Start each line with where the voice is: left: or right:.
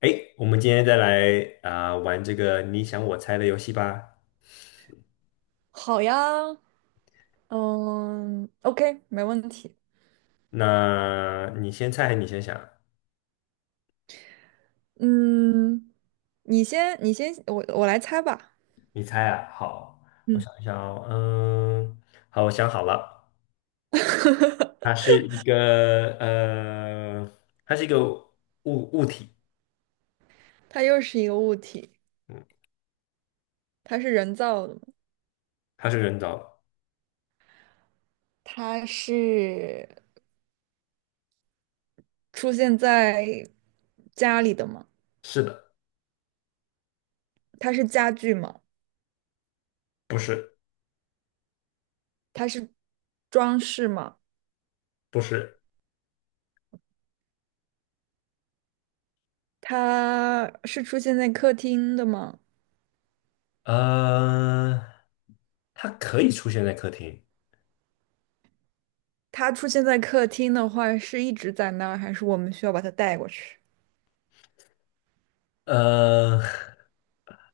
left: 哎，我们今天再来啊、玩这个你想我猜的游戏吧。
right: 好呀，OK，没问题。
left: 那你先猜还是你先想？
right: 嗯，你先，我来猜吧。
left: 你猜啊，好，我
right: 嗯。
left: 想一想哦，嗯，好，我想好了。它 是一个它是一个物体，
right: 它又是一个物体，
left: 嗯，
right: 它是人造的吗？
left: 它是人造的，
right: 它是出现在家里的吗？
left: 是的，
right: 它是家具吗？
left: 不是，
right: 它是装饰吗？
left: 不是。
right: 它是出现在客厅的吗？
left: 呃，它可以出现在客厅。
right: 它出现在客厅的话，是一直在那儿，还是我们需要把它带过去？
left: 呃，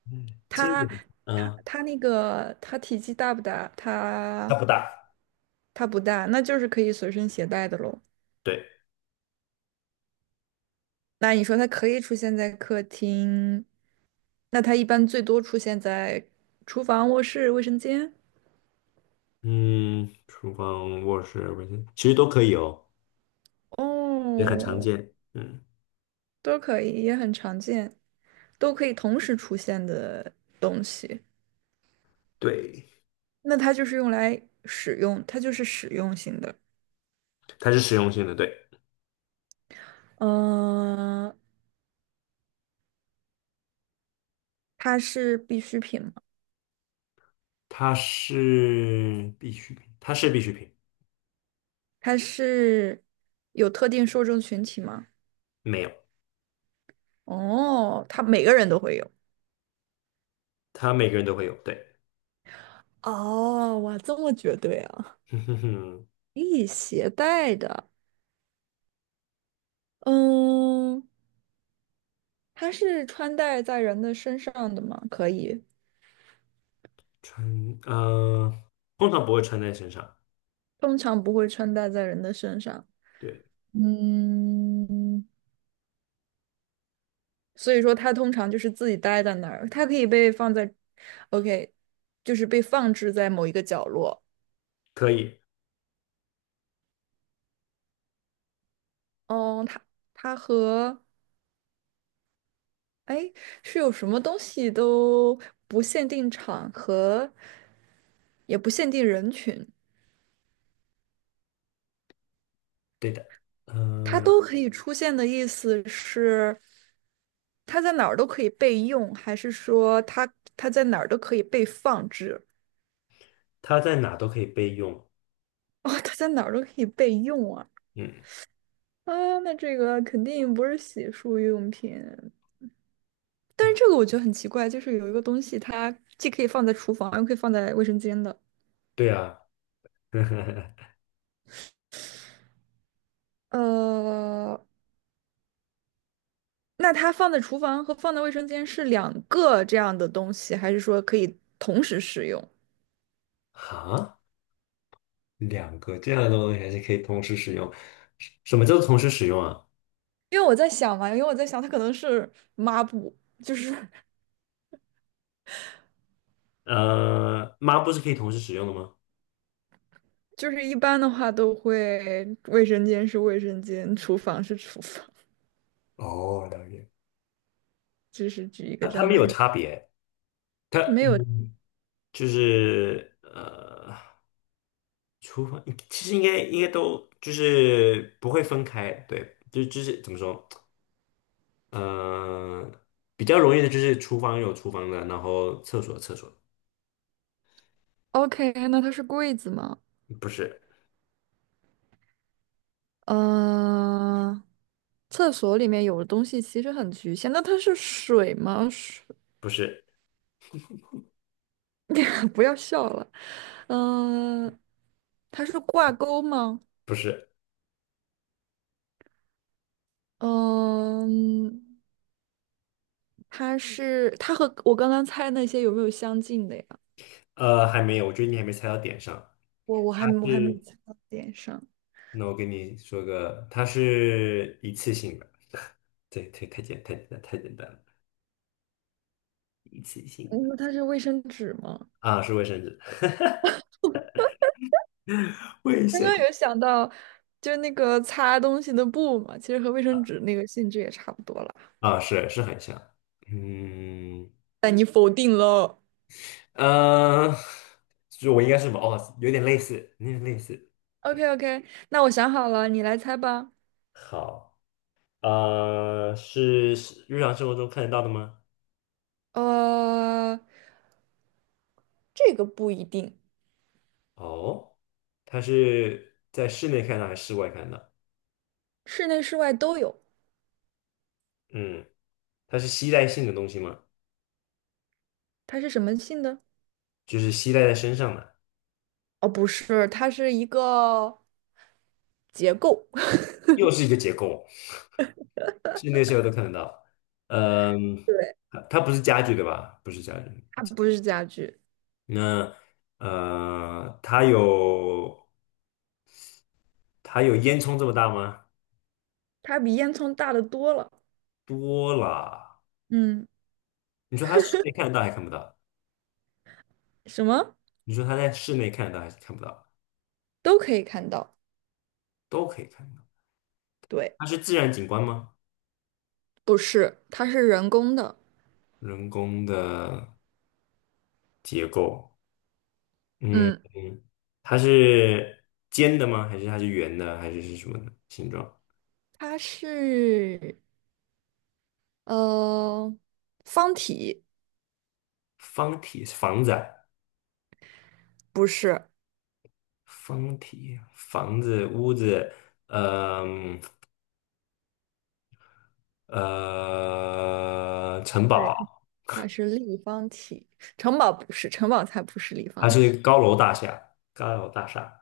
left: 嗯这个，
right: 它它
left: 嗯，
right: 它那个它体积大不大？
left: 它
right: 它
left: 不大，
right: 它不大，那就是可以随身携带的喽。
left: 对。
right: 那你说它可以出现在客厅，那它一般最多出现在厨房、卧室、卫生间。
left: 嗯，厨房、卧室、卫生，间其实都可以哦，也很常
right: 哦，
left: 见。嗯，
right: 都可以，也很常见，都可以同时出现的东西。
left: 对，
right: 那它就是用来使用，它就是使用型的。
left: 它是实用性的，对，
right: 嗯、它是必需品吗？
left: 它是必需品，
right: 它是有特定受众群体吗？
left: 没有，
right: 哦，他每个人都会有。
left: 它每个人都会有，对。
right: 哦，哇，这么绝对啊！
left: 哼哼哼，
right: 可以携带的，嗯，它是穿戴在人的身上的吗？可以，
left: 穿，通常不会穿在身上，
right: 通常不会穿戴在人的身上。
left: 对，
right: 嗯，所以说它通常就是自己待在那儿，它可以被放在，OK，就是被放置在某一个角落。
left: 可以，
right: 哦，它和哎是有什么东西都不限定场合，也不限定人群。
left: 对的。
right: 它
left: 嗯、
right: 都可以出现的意思是，它在哪儿都可以备用，还是说它在哪儿都可以被放置？
left: 它在哪都可以备用，
right: 哦，它在哪儿都可以备用啊！
left: 嗯，
right: 啊，那这个肯定不是洗漱用品。但是这个我觉得很奇怪，就是有一个东西，它既可以放在厨房，又可以放在卫生间的。
left: 对啊。
right: 呃，那它放在厨房和放在卫生间是两个这样的东西，还是说可以同时使用？
left: 哈，两个这样的东西还是可以同时使用，什么叫做同时使用啊？
right: 因为我在想，它可能是抹布，就是
left: 抹布是可以同时使用的吗？
right: 就是一般的话都会，卫生间是卫生间，厨房是厨房，
left: 哦，了解。
right: 就是举一个
left: 它
right: 这
left: 它
right: 样
left: 没
right: 的
left: 有
right: 例。
left: 差别，它
right: 它没有
left: 嗯，就是厨房其实应该都就是不会分开，对，就是怎么说，呃，比较容易的就是厨房有厨房的，然后厕所有厕所的。
right: ，OK，那它是柜子吗？
left: 不是
right: 嗯。厕所里面有的东西其实很局限。那它是水吗？水？
left: 不是
right: 不要笑了。嗯、它是挂钩吗？
left: 不是，
right: 嗯、它是，它和我刚刚猜那些有没有相近的呀？
left: 还没有，我觉得你还没猜到点上。它
right: 我还没
left: 是，
right: 猜到点上。
left: 那我跟你说个，它是一次性的，对，太简单了。一次性
right: 嗯。
left: 的
right: 那它是卫生纸吗？
left: 啊，是卫生纸。 卫
right: 刚
left: 生
right: 刚有想到，就是那个擦东西的布嘛，其实和卫生纸那个性质也差不多了。
left: 啊，是是很像，嗯
right: 但你否定了。
left: 呃，就是我应该是什么哦，有点类似，有点类似。
right: OK， OK，那我想好了，你来猜吧。
left: 好，是是日常生活中看得到的吗？
right: 呃，这个不一定，
left: 哦，它是在室内看到还是室外看到？
right: 室内室外都有，
left: 嗯，它是吸带性的东西吗？
right: 它是什么性的？
left: 就是吸带在身上的。
right: 哦，不是，它是一个结构。
left: 又是一个结构，室内室外都看得到。嗯，它不是家具对吧？不是家具。
right: 它不是家具，
left: 那它有它有烟囱这么大吗？
right: 它比烟囱大得多了。
left: 多了。
right: 嗯，
left: 你说它室内看得到还看不到？
right: 什么
left: 你说它在室内看得到还是看不到？
right: 都可以看到。
left: 都可以看到。
right: 对，
left: 它是自然景观吗？
right: 不是，它是人工的。
left: 人工的结构，嗯
right: 嗯，
left: 嗯。它是尖的吗？还是它是圆的？还是是什么的形状？
right: 它是。呃，方体。
left: 方体房子啊，
right: 不是，
left: 方体房子屋子，呃嗯城
right: 对，它
left: 堡。
right: 它是立方体。城堡不是，城堡才不是立
left: 还
right: 方
left: 是一
right: 体，
left: 个高楼大厦，高楼大厦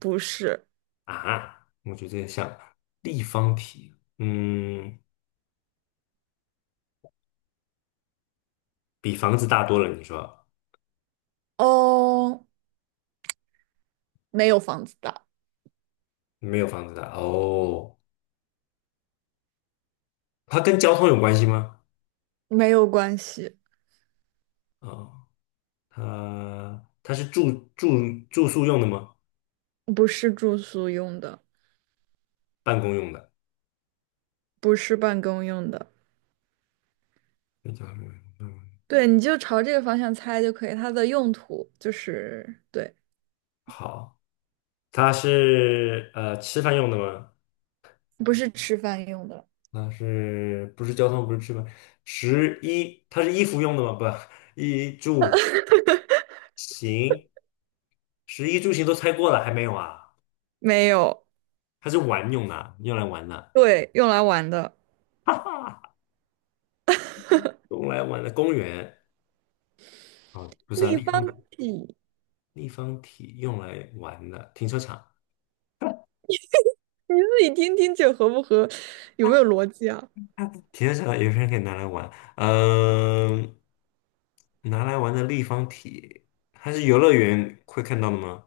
right: 不是。
left: 啊，我觉得像立方体，嗯，比房子大多了。你说
right: 哦，没有房子大，
left: 没有房子大哦？它跟交通有关系吗？
right: 没有关系，
left: 哦，它它是住宿用的吗？
right: 不是住宿用的，
left: 办公用的？
right: 不是办公用的。
left: 那叫什么嗯。
right: 对，你就朝这个方向猜就可以。它的用途就是，对，
left: 好，它是吃饭用的吗？
right: 不是吃饭用的，
left: 那是不是交通？不是吃饭？十一，它是衣服用的吗？不，衣住行。十一住形都猜过了，还没有啊？
right: 没有，
left: 它是玩用的啊用来玩的。
right: 对，用来玩的
left: 哈哈，用来玩的公园哦，不是啊，
right: 立
left: 立
right: 方
left: 方体
right: 体。
left: 立方体用来玩的，停车场。
right: 你自己听听这合不合，有没有逻辑啊？
left: 停车场有些人可以拿来玩，嗯、拿来玩的立方体，它是游乐园会看到的吗？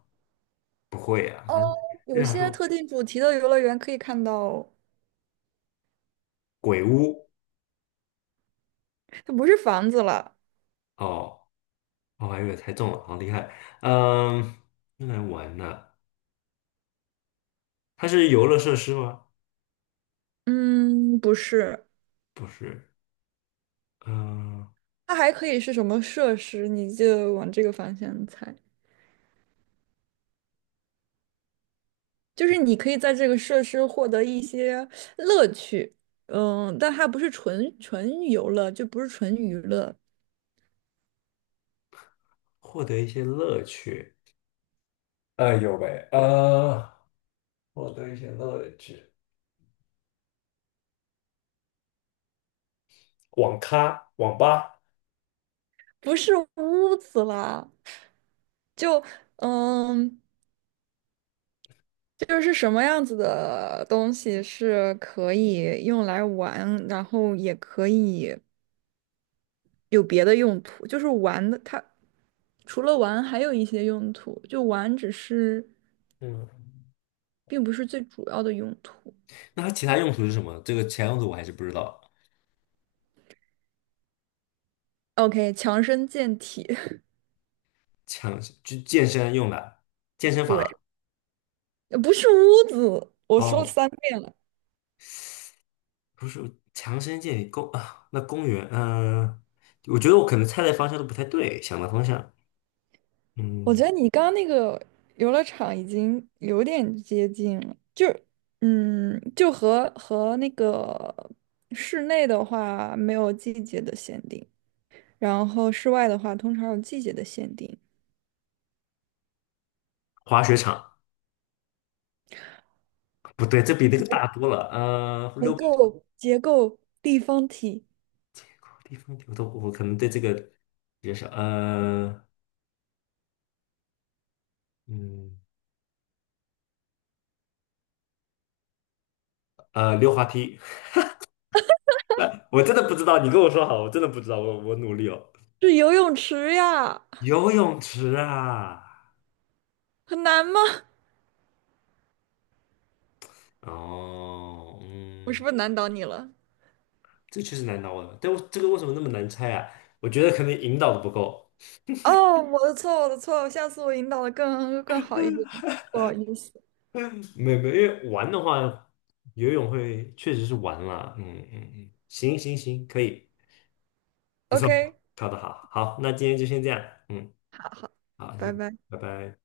left: 不会啊，它是日
right: 有
left: 常
right: 些
left: 说
right: 特定主题的游乐园可以看到，
left: 鬼屋
right: 它不是房子了，
left: 哦，我还以为猜中了，好厉害。嗯、用来玩的，它是游乐设施吗？
right: 嗯，不是，
left: 不是，嗯、
right: 它还可以是什么设施？你就往这个方向猜，就是你可以在这个设施获得一些乐趣。嗯，但它不是纯游乐，就不是纯娱乐，
left: 获得一些乐趣。哎有呗，获得一些乐趣。网咖、网吧。
right: 不是屋子啦，就嗯，就是什么样子的东西是可以用来玩，然后也可以有别的用途，就是玩的它。除了玩，还有一些用途，就玩只是
left: 嗯，
right: 并不是最主要的用途。
left: 那它其他用途是什么？这个其他用途我还是不知道。
right: OK，强身健体。
left: 强，就健身用的，健身房。
right: 对，不是屋子，我说了
left: 哦，
right: 三遍了。
left: 不是强身健体公啊，那公园。嗯、我觉得我可能猜的方向都不太对，想的方向，
right: 我
left: 嗯。
right: 觉得你刚刚那个游乐场已经有点接近了，就嗯，就和那个室内的话没有季节的限定，然后室外的话通常有季节的限定。
left: 滑雪场不对，这比那个大多了，
right: 结
left: 溜冰
right: 构结构立方体
left: 场地方我都我可能对这个比较少，嗯，溜滑梯。来，我真的不知道，你跟我说好，我真的不知道，我努力哦。
right: 是游泳池呀，
left: 游泳池啊，
right: 很难吗？
left: 哦，
right: 我是
left: 嗯，
right: 不是难倒你了？
left: 这确实难倒我了。但我这个为什么那么难猜啊？我觉得可能引导的不够，
right: 哦，我的错，我的错，下次我引导的更好一点，不好意思。
left: 没没，因为玩的话，游泳会确实是玩啦。嗯嗯嗯，行行行，可以，不错，
right: OK，
left: 考得好，好，那今天就先这样，嗯，
right: 好，
left: 好，
right: 拜
left: 先，
right: 拜。
left: 拜拜。